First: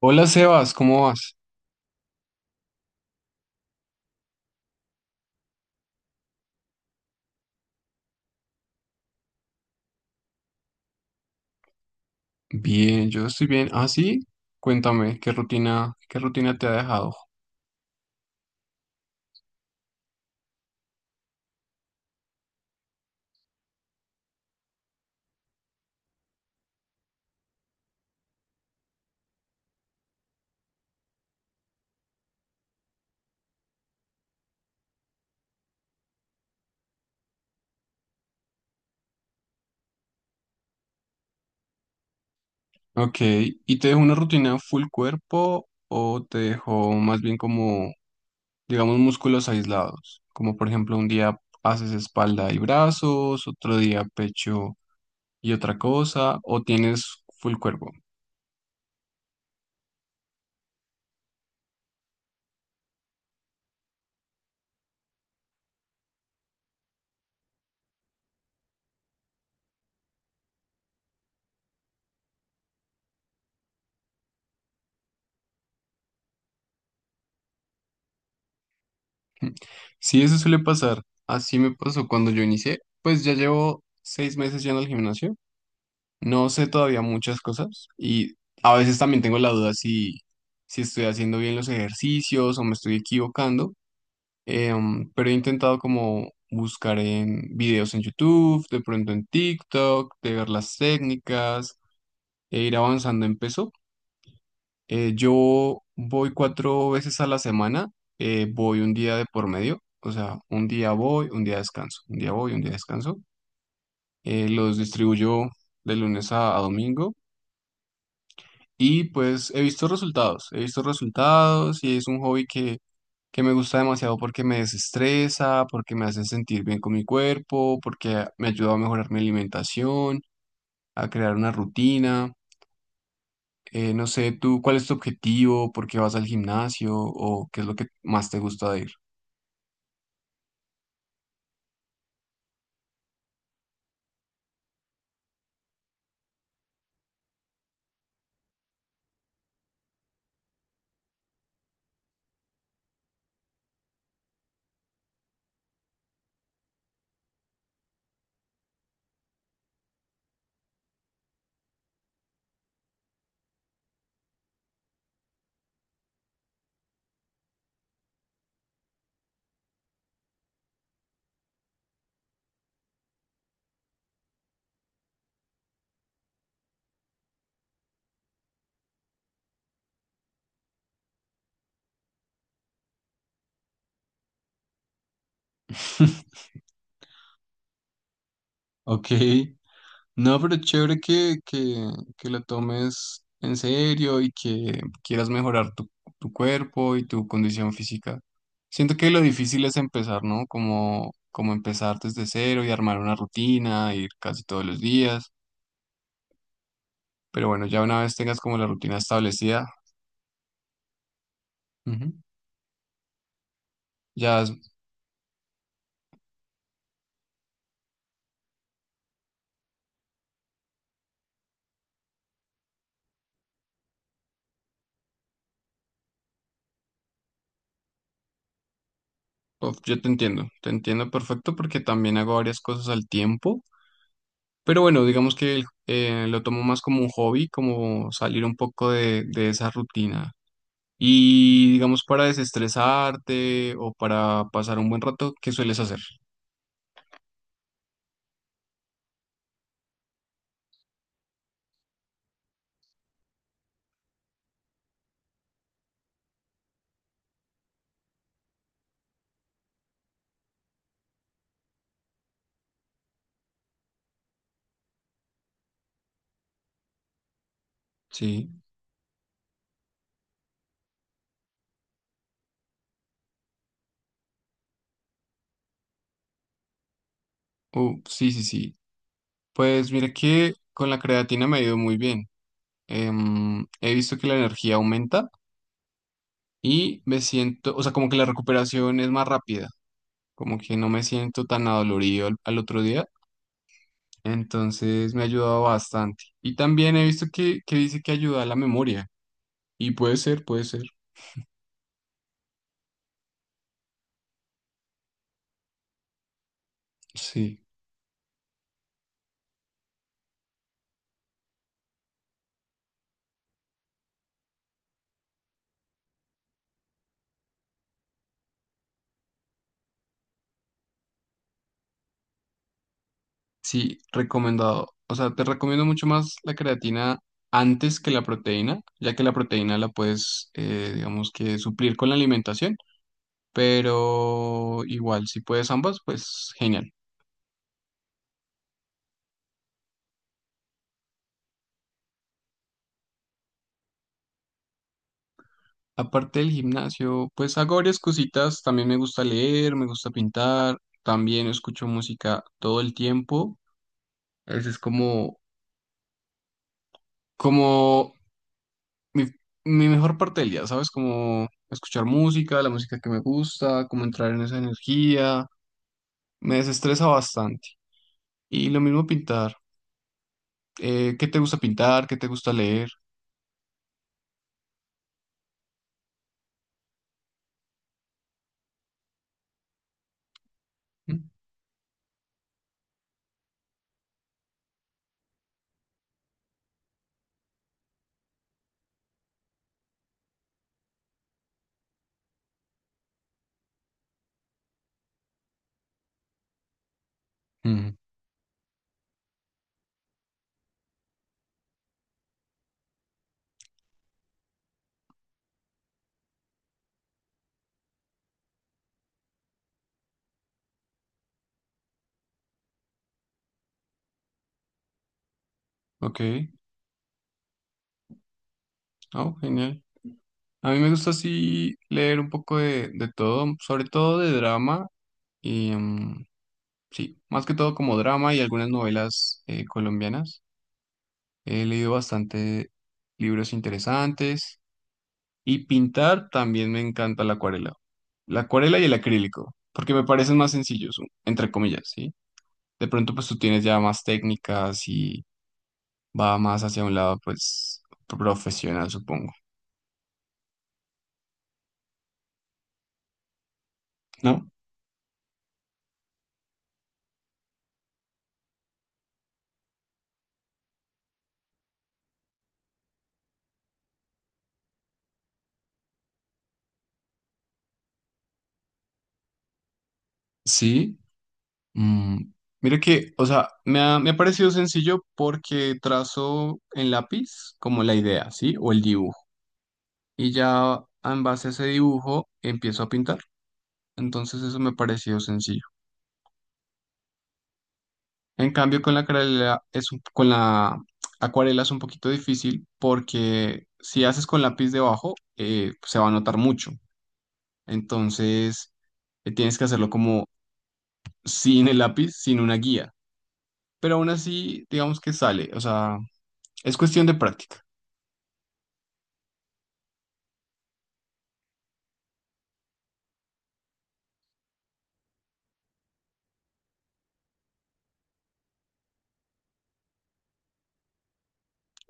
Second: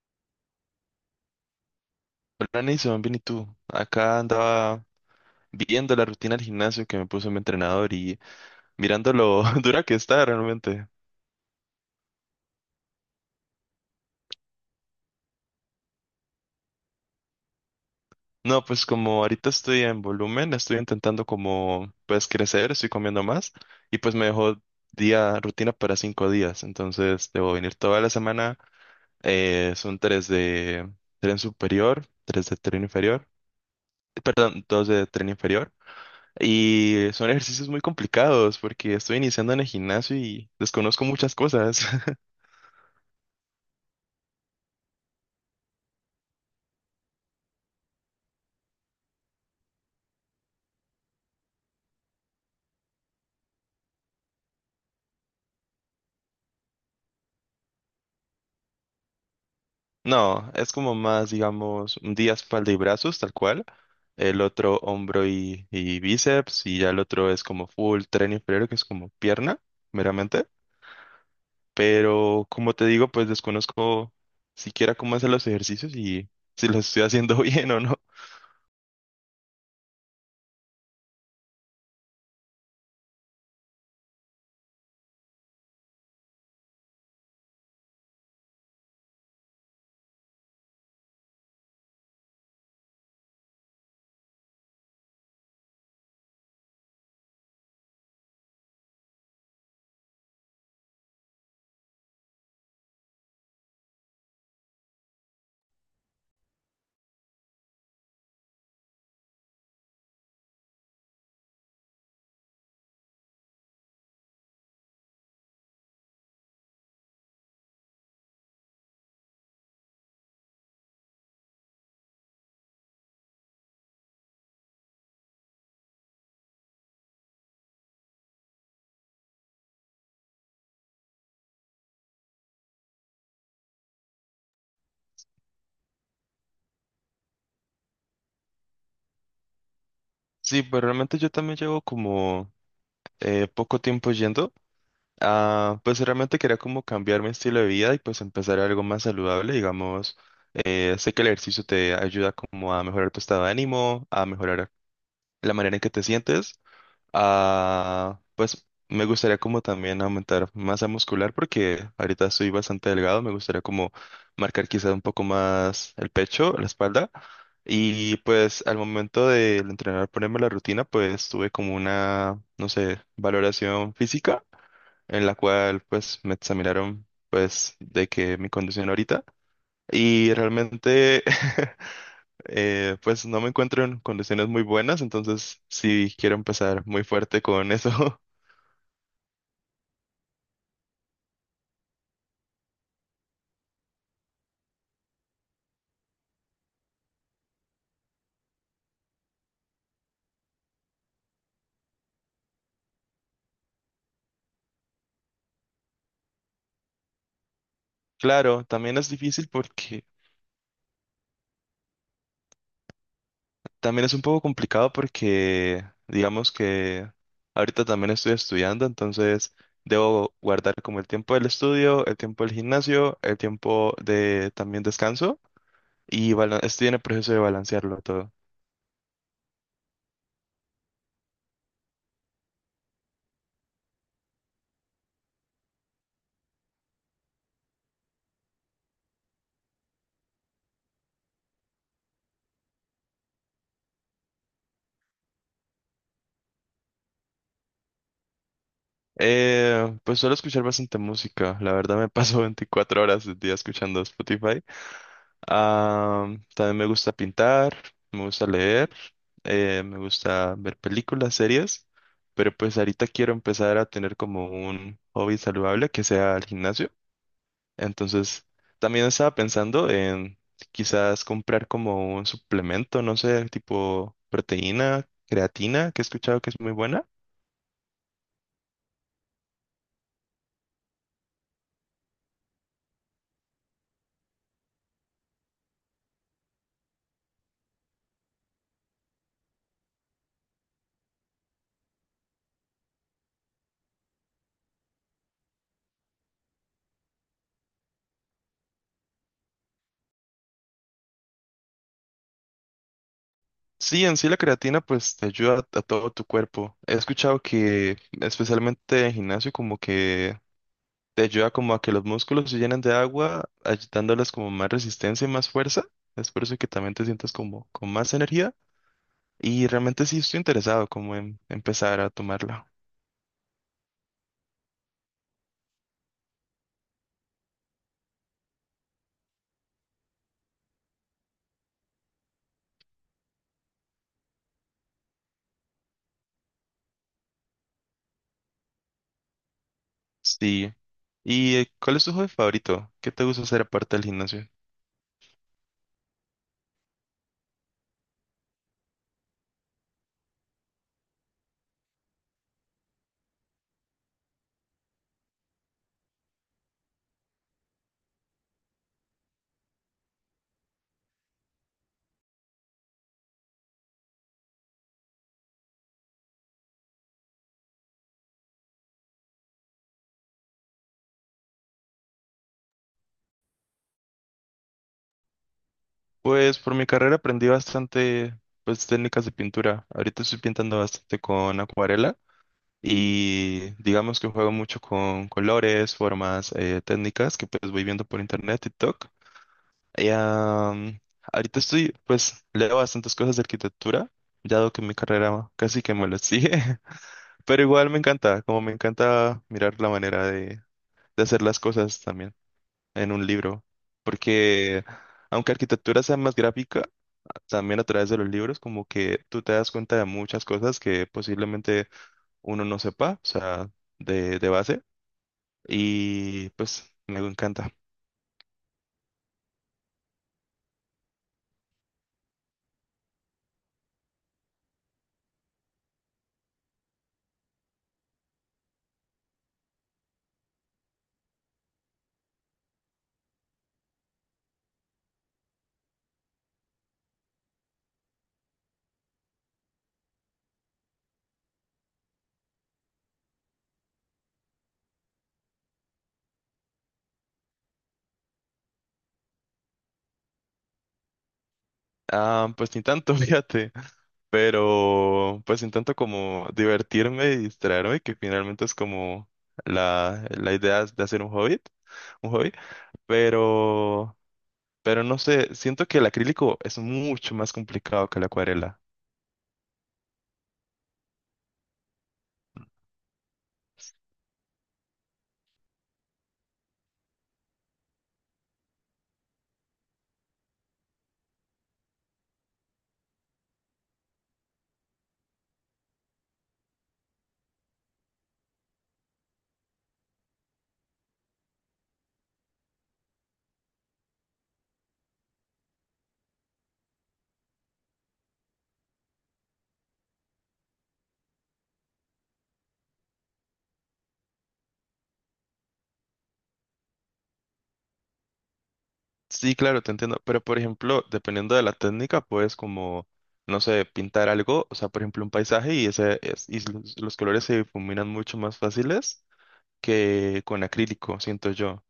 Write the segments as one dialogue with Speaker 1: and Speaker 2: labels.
Speaker 1: Hola Sebas, ¿cómo vas?
Speaker 2: Hola Nason, bien y tú. Acá andaba viendo la rutina del gimnasio que me puso mi entrenador y mirando lo dura que está realmente.
Speaker 1: Bien, yo estoy bien. Ah, sí, cuéntame, ¿qué rutina te ha dejado?
Speaker 2: No, pues como ahorita estoy en volumen, estoy intentando como pues crecer, estoy comiendo más y pues me dejó día rutina para 5 días. Entonces debo venir toda la semana. Son tres de tren superior, tres de tren inferior, perdón, dos de tren inferior. Y son ejercicios muy complicados porque estoy iniciando en el gimnasio y desconozco muchas cosas.
Speaker 1: Ok, ¿y te dejó una rutina full cuerpo o te dejó más bien como, digamos, músculos aislados? Como por ejemplo, un día haces espalda y brazos, otro día pecho y otra cosa, o tienes full cuerpo.
Speaker 2: No, es como más, digamos, un día espalda y brazos, tal cual. El otro hombro y bíceps y ya el otro es como full tren inferior, que es como pierna, meramente. Pero como te digo, pues desconozco siquiera cómo hacer los ejercicios y si los estoy haciendo bien o no.
Speaker 1: Sí, eso suele pasar. Así me pasó cuando yo inicié, pues ya llevo 6 meses yendo al gimnasio. No sé todavía muchas cosas y a veces también tengo la duda si estoy haciendo bien los ejercicios o me estoy equivocando. Pero he intentado como buscar en videos en YouTube, de pronto en TikTok, de ver las técnicas e ir avanzando en peso. Yo voy 4 veces a la semana. Voy un día de por medio, o sea, un día voy, un día descanso, un día voy, un día descanso. Los distribuyo de lunes a domingo. Y pues he visto resultados y es un hobby que me gusta demasiado porque me desestresa, porque me hace sentir bien con mi cuerpo, porque me ayuda a mejorar mi alimentación, a crear una rutina. No sé, tú, ¿cuál es tu objetivo? ¿Por qué vas al gimnasio? ¿O qué es lo que más te gusta de ir?
Speaker 2: Sí, pero realmente yo también llevo como poco tiempo yendo. Ah, pues realmente quería como cambiar mi estilo de vida y pues empezar algo más saludable, digamos. Sé que el ejercicio te ayuda como a mejorar tu estado de ánimo, a mejorar la manera en que te sientes. Ah, pues me gustaría como también aumentar masa muscular porque ahorita estoy bastante delgado, me gustaría como marcar quizás un poco más el pecho, la espalda. Y pues al momento de entrenar, ponerme la rutina, pues tuve como una, no sé, valoración física en la cual pues me examinaron pues de que mi condición ahorita y realmente pues no me encuentro en condiciones muy buenas, entonces sí quiero empezar muy fuerte con eso.
Speaker 1: Ok. No, pero chévere que lo tomes en serio y que quieras mejorar tu cuerpo y tu condición física. Siento que lo difícil es empezar, ¿no? Como empezar desde cero y armar una rutina, ir casi todos los días. Pero bueno, ya una vez tengas como
Speaker 2: Claro,
Speaker 1: la rutina
Speaker 2: también es difícil
Speaker 1: establecida,
Speaker 2: porque
Speaker 1: ujú,
Speaker 2: también es un
Speaker 1: ya,
Speaker 2: poco complicado porque digamos que ahorita también estoy estudiando, entonces debo guardar como el tiempo del estudio, el tiempo del gimnasio, el tiempo de también descanso y estoy en el proceso de balancearlo todo.
Speaker 1: uf, yo te entiendo perfecto porque también hago varias cosas al tiempo. Pero bueno, digamos que lo tomo más como un hobby, como salir un poco de esa rutina. Y digamos para desestresarte o para pasar un buen rato, ¿qué sueles hacer?
Speaker 2: Pues suelo escuchar bastante música. La verdad me paso 24 horas del día escuchando Spotify. Ah, también me gusta pintar, me gusta leer, me gusta ver películas, series. Pero pues ahorita quiero empezar a tener como un hobby saludable que sea el gimnasio. Entonces
Speaker 1: Sí.
Speaker 2: también estaba pensando en quizás comprar como un suplemento, no sé, tipo proteína, creatina, que he escuchado que es muy buena.
Speaker 1: Sí, sí, sí. Pues mira que con la creatina me ha ido muy bien. He visto que la energía aumenta y me siento, o sea, como que la recuperación es más rápida, como que no me siento tan adolorido al otro día. Entonces me ha ayudado bastante. Y también he visto que dice que ayuda a la memoria. Y puede ser, puede ser.
Speaker 2: Sí, en sí la creatina pues te ayuda a todo tu cuerpo. He escuchado
Speaker 1: Sí.
Speaker 2: que especialmente en gimnasio como que te ayuda como a que los músculos se llenen de agua, dándoles como más resistencia y más fuerza. Es por eso que también te sientes como con más energía. Y realmente sí estoy interesado como en empezar a tomarla.
Speaker 1: Sí, recomendado. O sea, te recomiendo mucho más la creatina antes que la proteína, ya que la proteína la puedes, digamos que suplir con la alimentación, pero igual, si puedes ambas, pues genial.
Speaker 2: Sí. ¿Y cuál es tu hobby favorito? ¿Qué te gusta hacer aparte del gimnasio?
Speaker 1: Aparte del gimnasio, pues hago varias cositas. También me gusta leer, me gusta pintar, también escucho música todo el tiempo. Ese es como, como mi, mi mejor parte del día, ¿sabes? Como escuchar música, la música que me gusta, como entrar en esa energía. Me desestresa bastante. Y lo mismo pintar. ¿Qué te gusta pintar? ¿Qué te gusta leer?
Speaker 2: Pues por mi carrera aprendí bastante pues técnicas de pintura. Ahorita estoy pintando
Speaker 1: ¿Mm?
Speaker 2: bastante con acuarela. Y digamos que juego mucho con colores, formas, técnicas que pues voy viendo por internet, TikTok. Y, ahorita estoy, pues leo bastantes cosas de arquitectura, dado que mi carrera casi que me lo sigue. Pero igual me encanta, como me encanta mirar la manera de hacer las cosas también en un libro. Porque aunque arquitectura sea más gráfica, también a través de los libros, como que tú te das cuenta de muchas cosas que posiblemente uno no sepa, o sea, de base.
Speaker 1: Ok,
Speaker 2: Y pues me encanta.
Speaker 1: oh, genial. A mí me gusta así leer un poco de todo, sobre todo de drama y mm, sí, más que todo como drama y algunas novelas colombianas. He leído bastante libros interesantes y pintar también me encanta la acuarela. La acuarela y el acrílico, porque me parecen más sencillos, entre comillas, sí. De pronto, pues tú tienes ya más técnicas y va más hacia un lado, pues, profesional, supongo,
Speaker 2: Ah, pues ni tanto, fíjate,
Speaker 1: ¿no?
Speaker 2: pero pues ni tanto como divertirme y distraerme, que finalmente es como la idea de hacer un hobby, pero, pero no sé, siento que el acrílico es mucho más complicado que la acuarela.
Speaker 1: Sí. Mm, mira que me ha parecido sencillo porque trazo en lápiz como la idea, ¿sí? O el dibujo. Y ya en base a ese dibujo empiezo a pintar. Entonces eso me ha parecido sencillo. En cambio, con la acuarela es un poquito difícil porque si haces con lápiz debajo, se va a notar mucho. Entonces, tienes que hacerlo como sin el lápiz, sin una guía. Pero aún así, digamos que sale. O sea, es cuestión de práctica.
Speaker 2: Sí, claro, te entiendo. Pero, por ejemplo, dependiendo de la técnica, puedes como, no sé, pintar algo, o sea, por ejemplo, un paisaje y, y los colores se difuminan mucho más fáciles que con acrílico, siento yo.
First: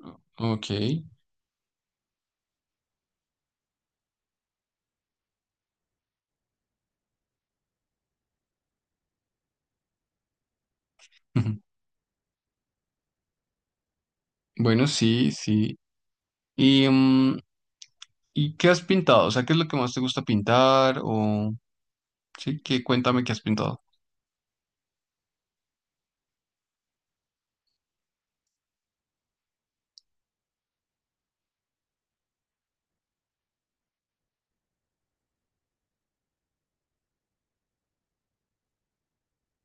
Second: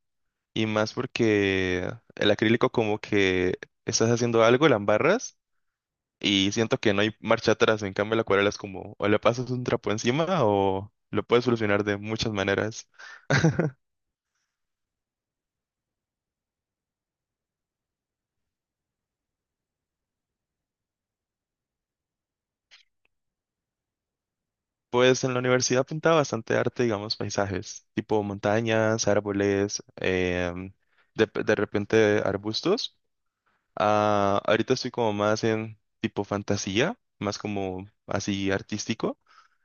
Speaker 2: Y
Speaker 1: Ok.
Speaker 2: más porque el acrílico como que estás haciendo algo, la embarras y siento que no hay marcha atrás. En cambio, la acuarela es como, o le pasas un trapo encima o lo puedes solucionar de muchas maneras.
Speaker 1: Bueno, sí, sí. ¿Y, mm, ¿y qué has pintado? O sea, ¿qué es lo que más te gusta pintar? O sí, que cuéntame qué has pintado.
Speaker 2: Pues en la universidad pintaba bastante arte, digamos, paisajes, tipo montañas, árboles, de repente arbustos. Ah, ahorita estoy como más en tipo fantasía, más como así artístico.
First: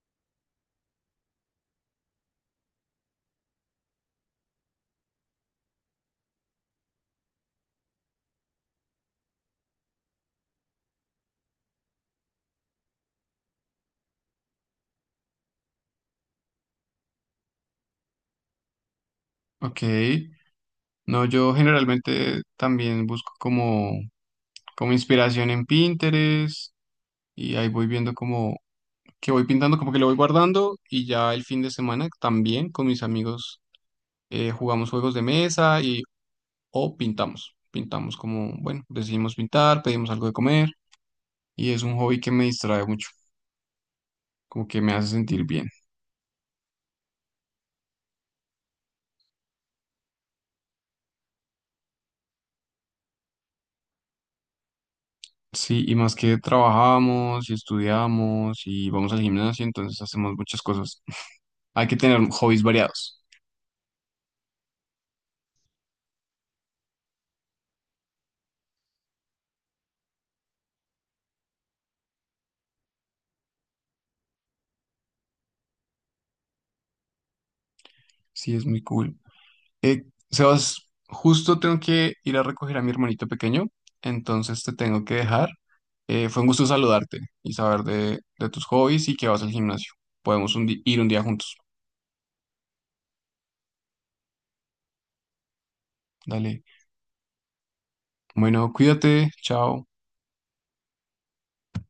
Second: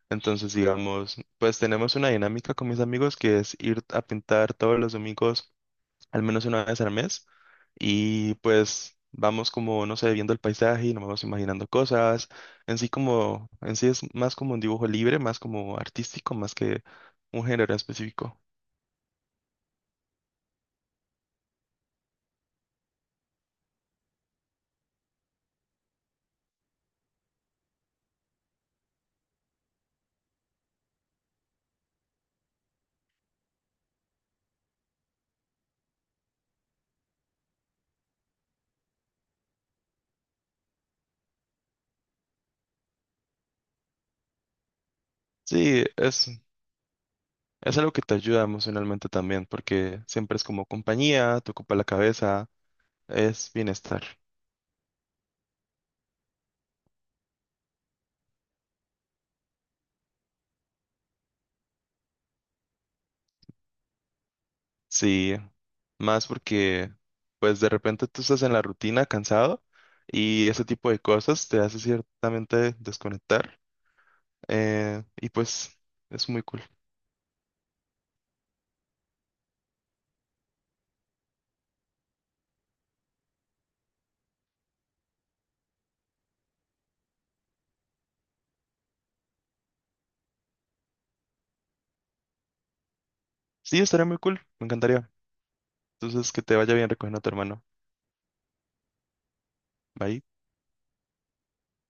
Speaker 2: Entonces, digamos, pues tenemos una dinámica con mis amigos que es ir a pintar todos los domingos al menos una vez al mes. Y pues vamos como, no sé, viendo el paisaje y nos vamos imaginando cosas. En sí como, en sí es más como un dibujo libre, más como artístico, más que un género específico.
Speaker 1: Ok. No, yo generalmente también busco como, como inspiración en Pinterest y ahí voy viendo como que voy pintando, como que lo voy guardando y ya el fin de semana también con mis amigos jugamos juegos de mesa y o pintamos. Pintamos como, bueno, decidimos pintar, pedimos algo de comer y es un hobby que me distrae mucho, como que me hace sentir bien.
Speaker 2: Sí, es algo que te ayuda emocionalmente también, porque siempre es como compañía, te ocupa la cabeza, es bienestar.
Speaker 1: Sí, y más que trabajamos y estudiamos y vamos al gimnasio, entonces hacemos muchas cosas. Hay que tener hobbies variados.
Speaker 2: Sí, más porque pues de repente tú estás en la rutina cansado y ese tipo de cosas te hace ciertamente desconectar. Y pues es muy cool.
Speaker 1: Sí, es muy cool. Eh, Sebas, justo tengo que ir a recoger a mi hermanito pequeño, entonces te tengo que dejar. Fue un gusto saludarte y saber de tus hobbies y que vas al gimnasio. Podemos ir un día juntos.
Speaker 2: Sí, estaría muy cool, me encantaría. Entonces, que te
Speaker 1: Dale.
Speaker 2: vaya bien recogiendo a tu hermano.
Speaker 1: Bueno, cuídate. Chao.
Speaker 2: Bye.